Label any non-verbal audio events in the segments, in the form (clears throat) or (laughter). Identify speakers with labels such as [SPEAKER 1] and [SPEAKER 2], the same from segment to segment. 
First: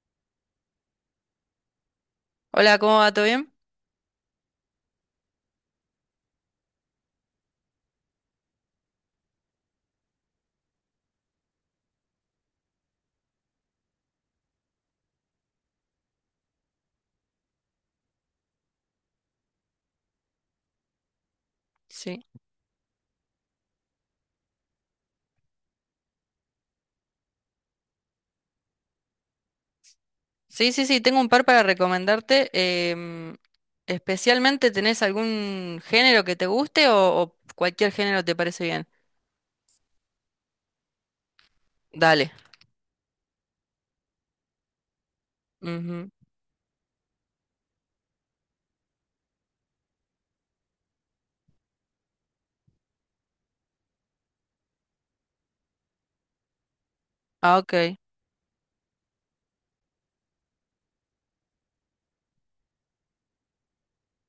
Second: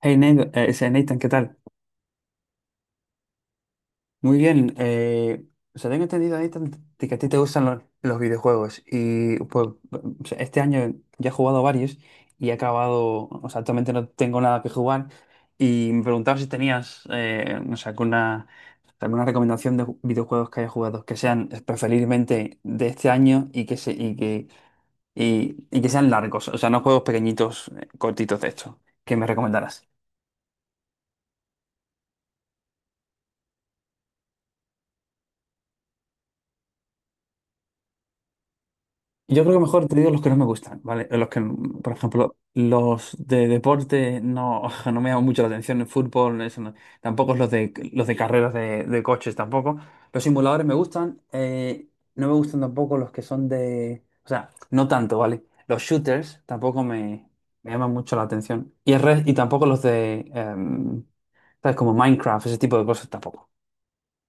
[SPEAKER 1] Hey, Nathan, ese Nathan, ¿qué tal?
[SPEAKER 2] Hola, ¿cómo va? ¿Todo bien?
[SPEAKER 1] Muy bien. O sea, tengo entendido, Nathan, de que a ti te gustan los videojuegos. Y pues, o sea, este año ya he jugado varios y he acabado. O sea, actualmente no tengo nada que jugar. Y me preguntaba si tenías, no sé, alguna, alguna recomendación de videojuegos que haya jugado, que sean
[SPEAKER 2] Sí.
[SPEAKER 1] preferiblemente de este año y que, se, y que sean largos. O sea, no juegos pequeñitos, cortitos de estos, que me recomendaras.
[SPEAKER 2] Sí, sí, sí, tengo un par para recomendarte. em, Especialmente, ¿tenés algún género que te guste o cualquier género te parece bien?
[SPEAKER 1] Yo creo que mejor te digo los que no me gustan, ¿vale? Los que, por
[SPEAKER 2] Dale.
[SPEAKER 1] ejemplo, los de deporte no, (laughs) no me llaman mucho la atención, el
[SPEAKER 2] Ujú.
[SPEAKER 1] fútbol, eso no. Tampoco los de los de carreras de coches tampoco. Los simuladores me gustan, no me gustan tampoco los que son de, o sea, no tanto, ¿vale? Los shooters tampoco me,
[SPEAKER 2] Ah,
[SPEAKER 1] me llaman
[SPEAKER 2] ok.
[SPEAKER 1] mucho la atención. Y y tampoco los de, ¿sabes? Como Minecraft, ese tipo de cosas tampoco.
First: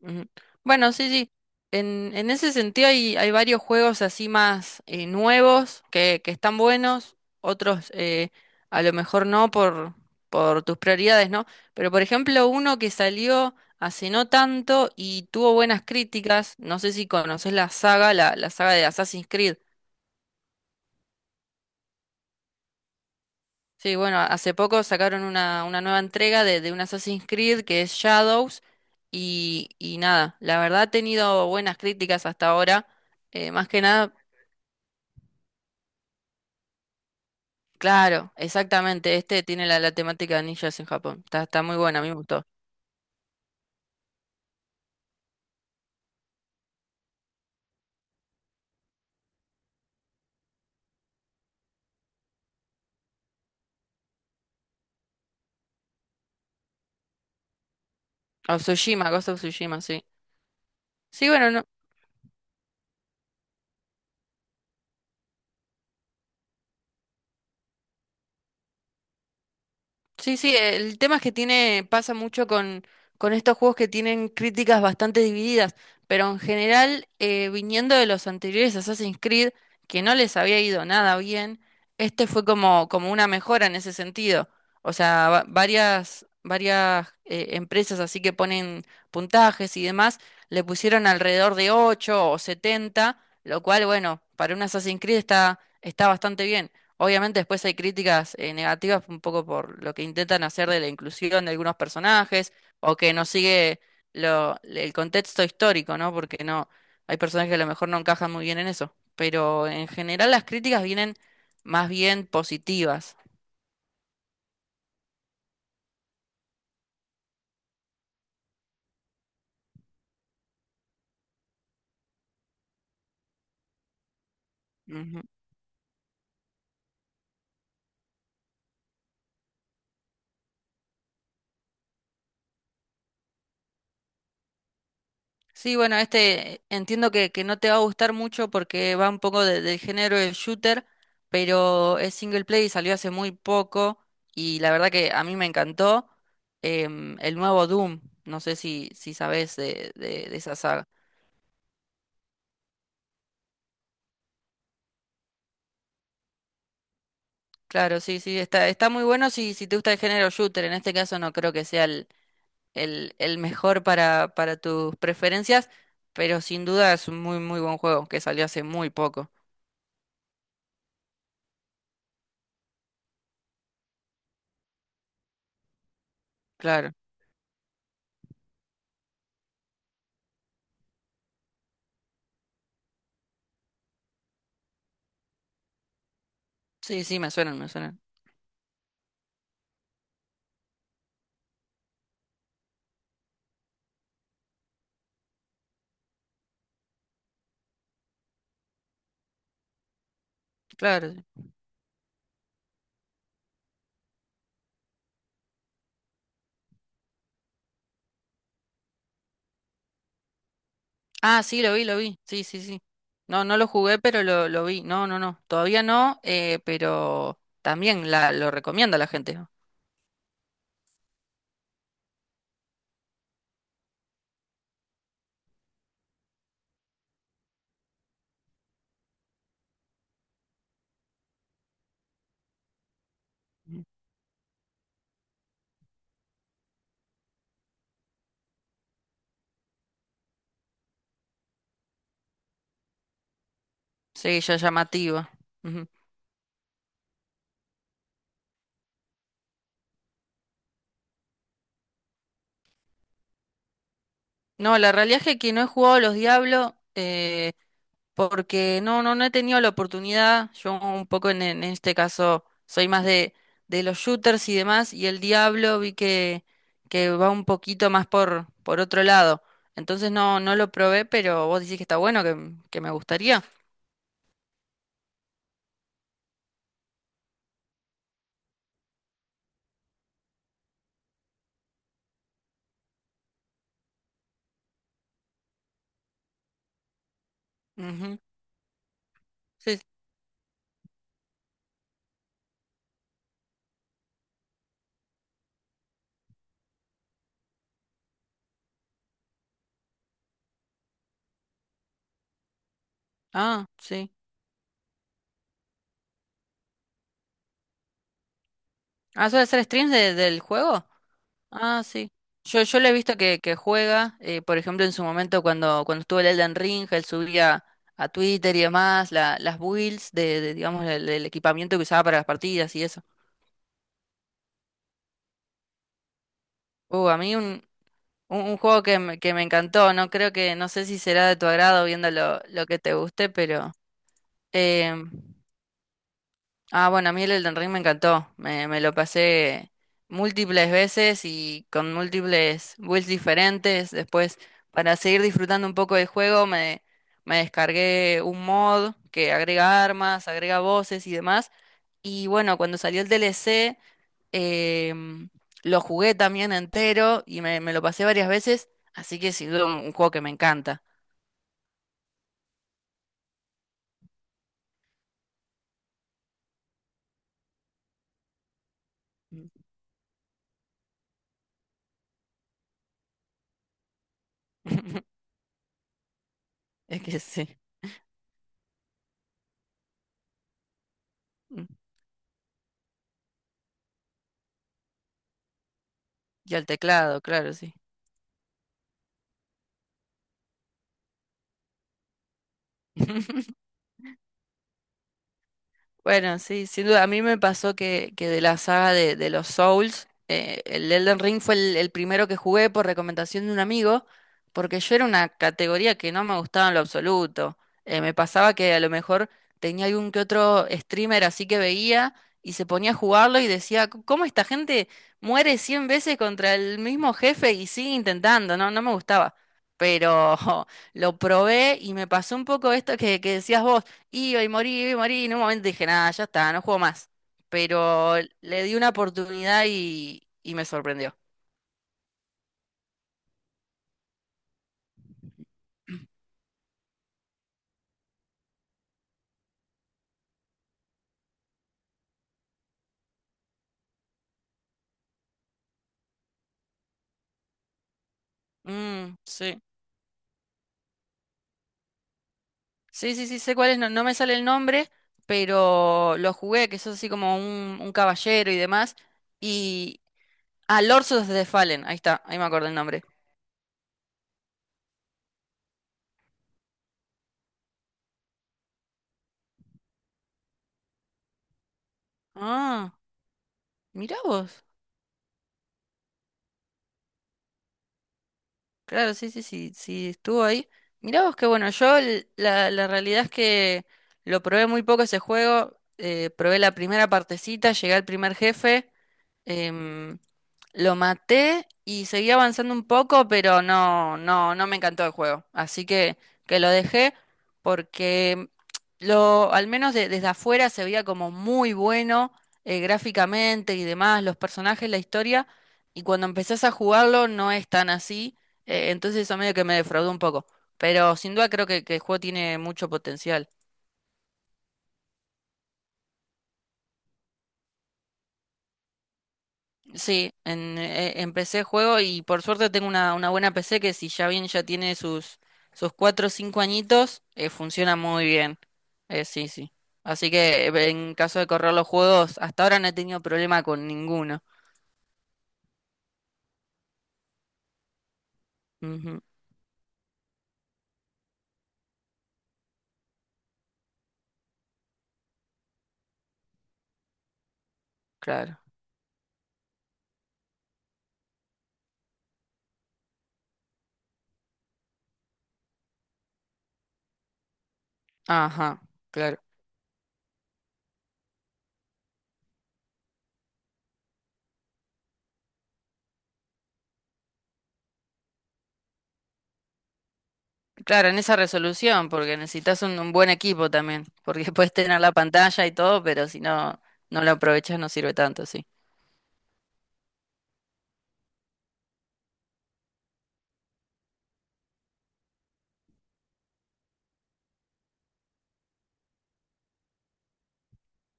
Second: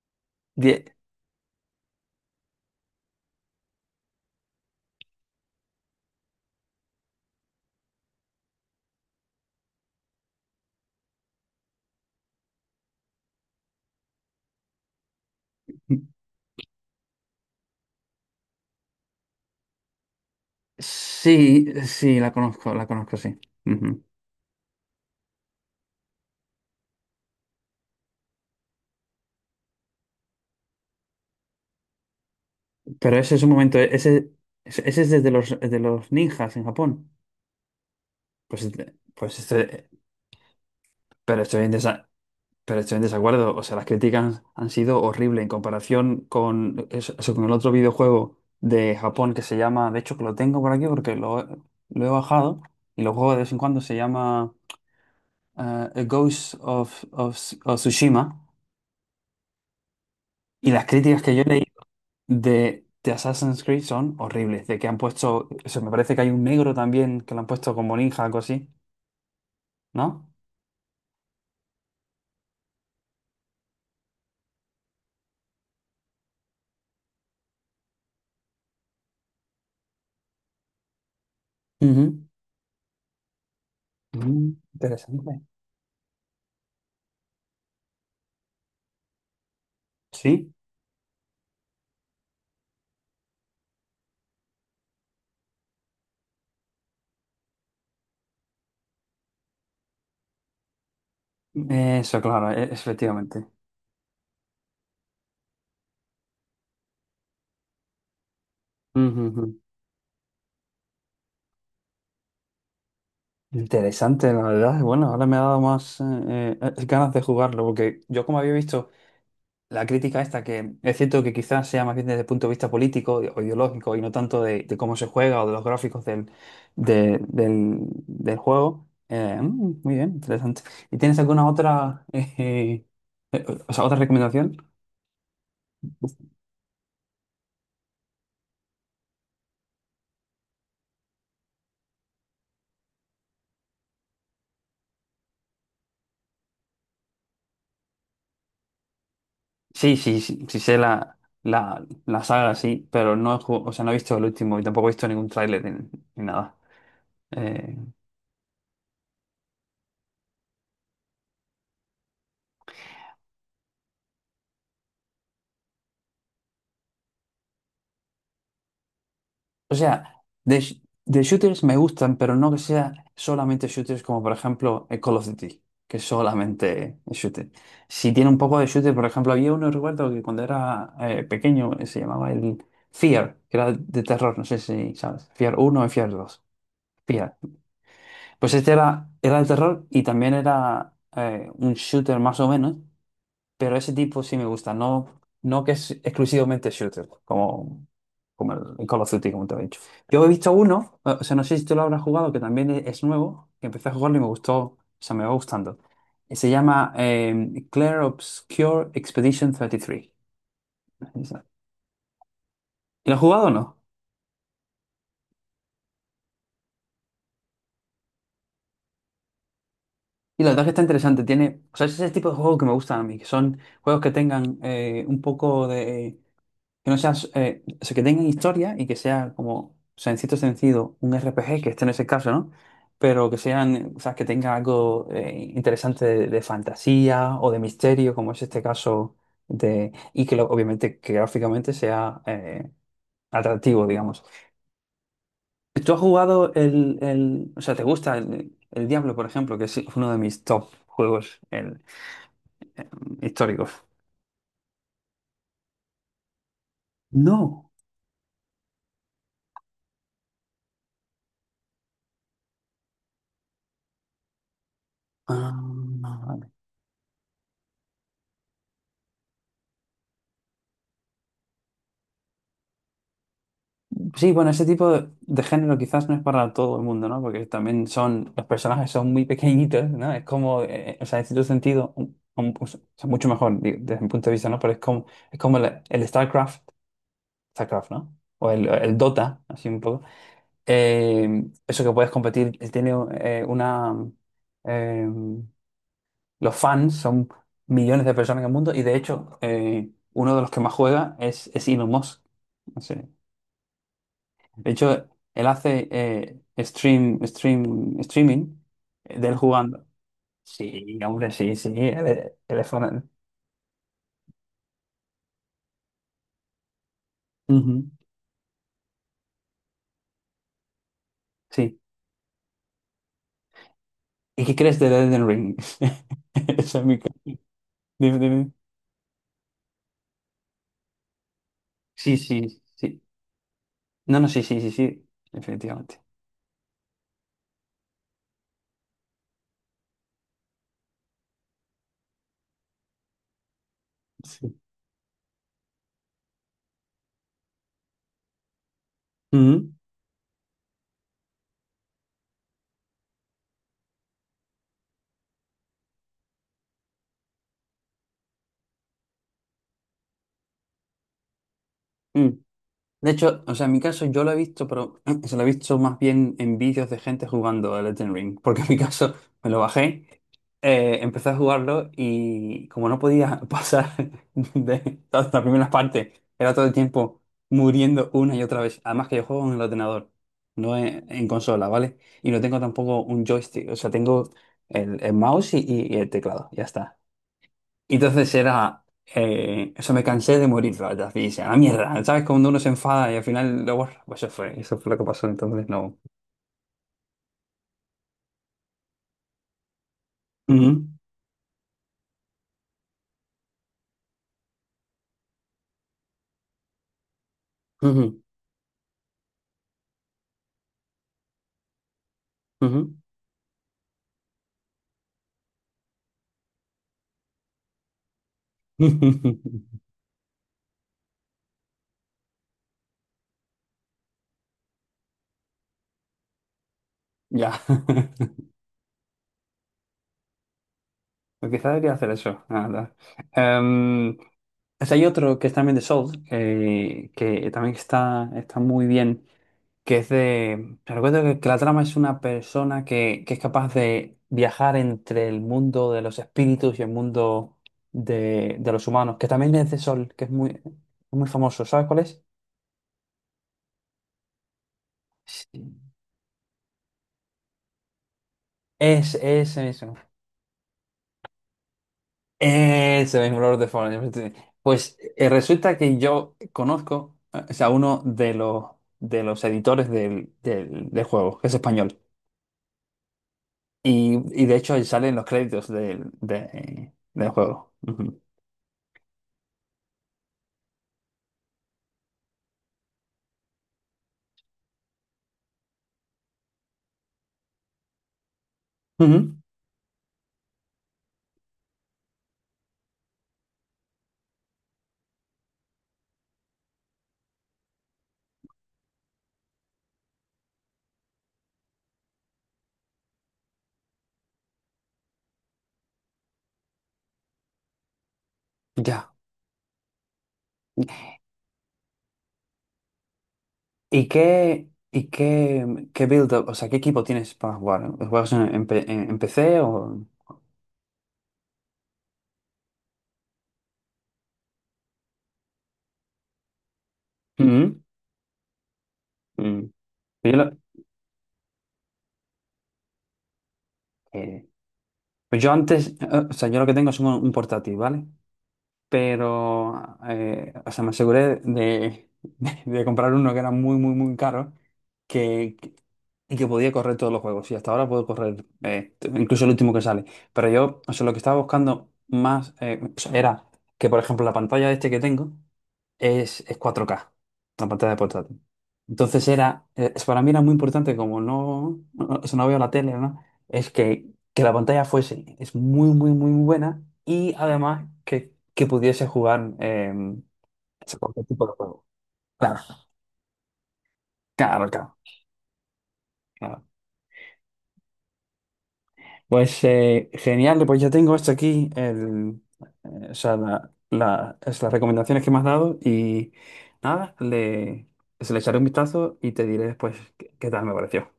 [SPEAKER 2] Ujú.
[SPEAKER 1] Die-
[SPEAKER 2] Bueno, sí, sí. En ese sentido hay, hay varios juegos así más nuevos que están buenos, otros a lo mejor no por, por tus prioridades, ¿no? Pero por ejemplo, uno que salió hace no tanto y tuvo buenas críticas, no sé si conoces la saga, la saga de Assassin's Creed.
[SPEAKER 1] Sí, sí, la conozco, sí.
[SPEAKER 2] Sí,
[SPEAKER 1] Ujú.
[SPEAKER 2] bueno, hace poco sacaron una nueva entrega de un Assassin's Creed que es Shadows y nada, la verdad ha tenido buenas críticas hasta ahora.
[SPEAKER 1] Pero ese es un
[SPEAKER 2] Más
[SPEAKER 1] momento,
[SPEAKER 2] que nada,
[SPEAKER 1] ese es desde de los ninjas en Japón.
[SPEAKER 2] claro, exactamente,
[SPEAKER 1] Pues
[SPEAKER 2] este tiene la,
[SPEAKER 1] este,
[SPEAKER 2] la temática de ninjas en Japón.
[SPEAKER 1] pero
[SPEAKER 2] Está,
[SPEAKER 1] estoy
[SPEAKER 2] está
[SPEAKER 1] en
[SPEAKER 2] muy buena, a
[SPEAKER 1] desa-
[SPEAKER 2] mí me gustó.
[SPEAKER 1] pero estoy en desacuerdo. O sea, las críticas han sido horribles en comparación con, eso, con el otro videojuego de Japón que se llama, de hecho que lo tengo por aquí porque lo he bajado y lo juego de vez en cuando, se llama eh, A Ghost of Tsushima.
[SPEAKER 2] O Tsushima, Ghost of Tsushima, sí.
[SPEAKER 1] Y las críticas
[SPEAKER 2] Sí,
[SPEAKER 1] que yo
[SPEAKER 2] bueno,
[SPEAKER 1] leí
[SPEAKER 2] no,
[SPEAKER 1] de Assassin's Creed son horribles. De que han puesto, eso me parece que hay un negro también que lo han puesto como ninja, algo así, ¿no?
[SPEAKER 2] sí, sí, el tema es que tiene, pasa mucho con estos juegos que tienen críticas bastante divididas, pero en general, viniendo de los anteriores Assassin's Creed, que no les había ido nada bien,
[SPEAKER 1] Ujú.
[SPEAKER 2] este fue como, como una mejora en ese sentido.
[SPEAKER 1] Mm,
[SPEAKER 2] O sea,
[SPEAKER 1] interesante.
[SPEAKER 2] varias, varias empresas así que ponen puntajes y demás,
[SPEAKER 1] Sí,
[SPEAKER 2] le pusieron alrededor de 8 o 70, lo cual, bueno, para un Assassin's Creed está, está bastante bien. Obviamente después hay críticas negativas un poco por lo que intentan hacer de la inclusión de algunos
[SPEAKER 1] eso, claro,
[SPEAKER 2] personajes o que no
[SPEAKER 1] efectivamente.
[SPEAKER 2] sigue lo, el contexto histórico, ¿no? Porque no hay personajes que a lo mejor no encajan muy bien en eso.
[SPEAKER 1] Ujú, ujú.
[SPEAKER 2] Pero en general las críticas vienen más bien positivas.
[SPEAKER 1] Interesante, la verdad. Bueno, ahora me ha dado más ganas de jugarlo, porque yo como había visto la crítica esta, que es cierto que quizás sea más bien desde el punto de vista político o ideológico y no tanto de cómo se juega o de los gráficos de- del, del juego. Mm, muy bien, interesante. ¿Y tienes alguna otra, (laughs) o sea, otra recomendación?
[SPEAKER 2] Sí, bueno, este entiendo que no te va a gustar mucho porque va un poco del género del shooter, pero es single play y salió hace muy poco y la verdad que a mí me encantó el nuevo Doom, no sé si, si sabes de,
[SPEAKER 1] Sí, sí,
[SPEAKER 2] de
[SPEAKER 1] sí,
[SPEAKER 2] esa
[SPEAKER 1] sí sé
[SPEAKER 2] saga.
[SPEAKER 1] la saga, sí, pero no, o sea, no he visto el último y tampoco he visto ningún tráiler ni, ni nada. Eh,
[SPEAKER 2] Claro, sí, sí, está, está muy bueno si, si te gusta el género shooter, en este caso no creo que sea el mejor para tus preferencias, pero sin duda es un muy, muy buen juego que salió hace muy poco.
[SPEAKER 1] O sea, de, de shooters me gustan, pero no que sea solamente shooters como por ejemplo Call of Duty, que es
[SPEAKER 2] Claro,
[SPEAKER 1] solamente shooter. Si tiene un poco de shooter, por ejemplo, había uno, recuerdo, que cuando era pequeño se llamaba el Fear, que era de terror, no sé si sabes, Fear uno y Fear dos.
[SPEAKER 2] sí, sí, me
[SPEAKER 1] Fear.
[SPEAKER 2] suenan, me suenan.
[SPEAKER 1] Pues este era, era de terror y también era un shooter más o menos, pero ese tipo sí me gusta, no, no que es exclusivamente shooter, como, como el Call of Duty, como te he dicho. Yo he visto uno,
[SPEAKER 2] Claro.
[SPEAKER 1] o sea, no sé si tú lo habrás jugado, que también es nuevo, que empecé a jugarlo y me gustó, o sea, me va gustando. Se llama Clair Obscure Expedition 33. Tres.
[SPEAKER 2] Ah,
[SPEAKER 1] Esa.
[SPEAKER 2] sí, lo vi, lo vi. Sí, sí, sí.
[SPEAKER 1] ¿Y lo has
[SPEAKER 2] No,
[SPEAKER 1] jugado o
[SPEAKER 2] no lo
[SPEAKER 1] no?
[SPEAKER 2] jugué, pero lo vi. No, no, no. Todavía no, pero también la, lo recomienda la gente, ¿no?
[SPEAKER 1] Y la verdad que está interesante, tiene, o sea, es ese tipo de juegos que me gustan a mí, que son juegos que tengan un poco de que no seas, o sea, que tengan historia y que sea como, o sea, en cierto sentido, un RPG, que este no es el caso, ¿no? Pero que
[SPEAKER 2] Ujú.
[SPEAKER 1] sean, o sea, que tenga algo interesante de fantasía o de misterio, como es este caso de, y obviamente que gráficamente sea atractivo, digamos.
[SPEAKER 2] Sí, ya llamativa. Ujú.
[SPEAKER 1] ¿Tú has jugado o sea, te gusta el Diablo, por ejemplo, que es uno de mis top juegos el, eh, históricos?
[SPEAKER 2] No, la realidad es que no he jugado a los Diablos
[SPEAKER 1] No.
[SPEAKER 2] porque no, no, no he tenido la oportunidad. Yo un poco en este caso soy más de los shooters y demás, y el
[SPEAKER 1] Ah,
[SPEAKER 2] Diablo vi
[SPEAKER 1] vale.
[SPEAKER 2] que va un poquito más por otro lado. Entonces no, no lo probé, pero vos decís que está bueno, que me gustaría.
[SPEAKER 1] Sí, bueno, ese tipo de género quizás no es para todo el mundo, ¿no? Porque también son, los personajes son muy pequeñitos, ¿no? Es como, o sea, en cierto sentido, o sea, mucho mejor desde mi punto de vista, ¿no? Pero es como el StarCraft, StarCraft, ¿no?
[SPEAKER 2] Ujú.
[SPEAKER 1] O el Dota, así un
[SPEAKER 2] Sí.
[SPEAKER 1] poco. Eso que puedes competir, tiene una... eh, los fans son millones de personas en el mundo y de hecho, uno de los que más juega es Elon Musk.
[SPEAKER 2] Ah, sí.
[SPEAKER 1] De hecho, él hace streaming de
[SPEAKER 2] Ah,
[SPEAKER 1] él
[SPEAKER 2] suele hacer
[SPEAKER 1] jugando.
[SPEAKER 2] streams del juego.
[SPEAKER 1] Sí, hombre, sí, sí.
[SPEAKER 2] Ah,
[SPEAKER 1] Él,
[SPEAKER 2] sí.
[SPEAKER 1] él
[SPEAKER 2] Yo,
[SPEAKER 1] es
[SPEAKER 2] yo le he
[SPEAKER 1] fan.
[SPEAKER 2] visto que juega, por ejemplo, en su momento cuando, cuando estuvo el Elden Ring, él subía
[SPEAKER 1] Ujú.
[SPEAKER 2] a Twitter y demás las builds de, digamos, el equipamiento
[SPEAKER 1] Sí.
[SPEAKER 2] que usaba para las partidas y eso.
[SPEAKER 1] ¿Y qué crees de Elden Ring? (laughs) Esa es mi...
[SPEAKER 2] A mí
[SPEAKER 1] dime, dime.
[SPEAKER 2] un juego que me encantó, no creo que, no sé si será de tu agrado viendo
[SPEAKER 1] Sí, sí,
[SPEAKER 2] lo que te
[SPEAKER 1] sí.
[SPEAKER 2] guste, pero...
[SPEAKER 1] No, no, sí, sí, sí, sí.
[SPEAKER 2] em,
[SPEAKER 1] Efectivamente.
[SPEAKER 2] Ah, bueno, a mí el Elden Ring me encantó. Me lo pasé múltiples veces y con múltiples builds diferentes. Después,
[SPEAKER 1] Sí.
[SPEAKER 2] para seguir disfrutando un poco del juego, me descargué un mod que agrega armas, agrega voces y demás. Y bueno, cuando salió el DLC, em, lo jugué también entero y me lo pasé varias veces. Así que sin duda un juego que me encanta.
[SPEAKER 1] Ujú. De hecho, o sea, en mi caso yo lo he visto, pero (clears throat) se lo he visto más bien en vídeos de gente jugando a Elden Ring, porque en mi caso me lo bajé, empecé a jugarlo y como no podía pasar (laughs) de
[SPEAKER 2] (laughs)
[SPEAKER 1] todas las primeras partes, era todo el
[SPEAKER 2] Es que
[SPEAKER 1] tiempo
[SPEAKER 2] sí.
[SPEAKER 1] muriendo una y otra vez. Además que yo juego en el ordenador, no en, en consola, ¿vale? Y no tengo tampoco un joystick, o sea, tengo el mouse y el teclado,
[SPEAKER 2] Y
[SPEAKER 1] ya
[SPEAKER 2] al
[SPEAKER 1] está.
[SPEAKER 2] teclado, claro, sí.
[SPEAKER 1] Y entonces era, eso me cansé de morir ratas, y dije, a la mierda, ¿sabes? Cuando uno se enfada y al
[SPEAKER 2] (laughs)
[SPEAKER 1] final lo borra, pues eso fue lo que pasó, entonces no.
[SPEAKER 2] Bueno, sí, sin duda. A mí me pasó que de la saga de los Souls,
[SPEAKER 1] Ujú,
[SPEAKER 2] el Elden Ring fue el primero que jugué por recomendación de un amigo, porque yo era una categoría que no me gustaba en lo absoluto. Me
[SPEAKER 1] ujú,
[SPEAKER 2] pasaba que a lo mejor tenía algún que otro streamer así que veía y se ponía a
[SPEAKER 1] ujú.
[SPEAKER 2] jugarlo y decía, ¿cómo esta gente muere 100 veces contra el mismo jefe y sigue intentando? No, no me gustaba.
[SPEAKER 1] (laughs)
[SPEAKER 2] Pero (laughs) lo probé y me pasó un poco esto que decías vos. Y hoy morí, y morí, y en un momento dije, nada, ya está, no juego más.
[SPEAKER 1] Ya, (laughs)
[SPEAKER 2] Pero le di una oportunidad y me sorprendió.
[SPEAKER 1] pues quizá debería hacer eso, la verdad. Em, O sea, hay otro que es también de Souls, que también está, está muy bien, que es de... Recuerdo que la trama es una persona que es capaz de viajar entre el mundo de los espíritus y el mundo de los
[SPEAKER 2] Mm,
[SPEAKER 1] humanos, que también
[SPEAKER 2] sí.
[SPEAKER 1] es de Soul, que es muy, muy famoso. ¿Sabes cuál es?
[SPEAKER 2] Sí, sí, sí, sé cuál es, no, no me sale el nombre,
[SPEAKER 1] Sí.
[SPEAKER 2] pero lo jugué, que sos así como un caballero y demás.
[SPEAKER 1] Es ese mismo.
[SPEAKER 2] Y... Ah, Lords of the Fallen, ahí está, ahí me acuerdo el nombre.
[SPEAKER 1] Ese mismo Lord of the Fallen. Pues resulta que yo conozco, o sea, uno de los editores del del juego, que es español.
[SPEAKER 2] Ah, mirá
[SPEAKER 1] Y de
[SPEAKER 2] vos.
[SPEAKER 1] hecho salen los créditos del, del juego. Ujú.
[SPEAKER 2] Claro, sí, sí, sí, sí, estuvo ahí. Mirá vos que bueno, yo la, la realidad es que lo probé muy poco ese juego, probé la primera partecita, llegué al primer jefe,
[SPEAKER 1] Ujú.
[SPEAKER 2] em, lo maté y seguí avanzando un poco, pero no, no, no me encantó el juego. Así que lo dejé porque lo, al menos desde afuera se veía como muy bueno, gráficamente y demás, los personajes, la historia, y cuando empezás a jugarlo no es tan así.
[SPEAKER 1] Ya.
[SPEAKER 2] Entonces eso medio que me defraudó un poco. Pero sin duda creo que el juego tiene mucho potencial.
[SPEAKER 1] Y qué, qué build up, o sea, qué equipo tienes para jugar? ¿Juegas en, en PC o...?
[SPEAKER 2] Sí, en, empecé el juego y por suerte tengo una buena PC que si ya bien ya tiene sus, sus 4 o 5 añitos,
[SPEAKER 1] Ujú.
[SPEAKER 2] funciona muy bien. Sí,
[SPEAKER 1] Mm.
[SPEAKER 2] sí. Así
[SPEAKER 1] Pues Yo, lo-
[SPEAKER 2] que en caso de correr los juegos, hasta ahora no he tenido problema con ninguno.
[SPEAKER 1] eh, pues yo antes, o sea, yo lo que tengo es un portátil, ¿vale?
[SPEAKER 2] Ujú,
[SPEAKER 1] Pero, o sea, me aseguré de, (laughs) de comprar uno que era muy, muy, muy caro que, que- y que podía correr todos los juegos. Y hasta ahora puedo correr
[SPEAKER 2] claro.
[SPEAKER 1] incluso el último que sale. Pero yo, o sea, lo que estaba buscando más o sea, era que, por ejemplo, la pantalla este que tengo es 4K la pantalla de portátil.
[SPEAKER 2] Ajá,
[SPEAKER 1] Entonces
[SPEAKER 2] claro.
[SPEAKER 1] era, para mí era muy importante, como no, no, eso no veo la tele, ¿no? Es que la pantalla fuese, es muy, muy, muy buena y además que pudiese jugar a
[SPEAKER 2] Claro, en
[SPEAKER 1] cualquier
[SPEAKER 2] esa
[SPEAKER 1] tipo de juego.
[SPEAKER 2] resolución, porque
[SPEAKER 1] Claro,
[SPEAKER 2] necesitas un buen equipo también, porque (laughs)
[SPEAKER 1] claro,
[SPEAKER 2] puedes
[SPEAKER 1] claro.
[SPEAKER 2] tener la pantalla y todo, pero si
[SPEAKER 1] Claro.
[SPEAKER 2] no, no lo aprovechas no sirve tanto, sí.
[SPEAKER 1] Pues genial, pues ya tengo esto aquí, el, o sea, es las recomendaciones que me has dado y nada, le, se le echaré un vistazo y te diré después qué qué tal me pareció.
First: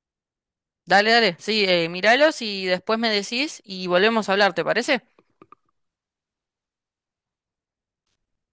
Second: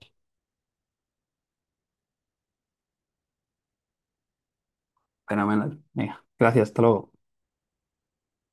[SPEAKER 2] Dale, dale, sí, míralos y después me decís y volvemos a hablar, ¿te parece?
[SPEAKER 1] Fenomenal. Venga, gracias, hasta luego.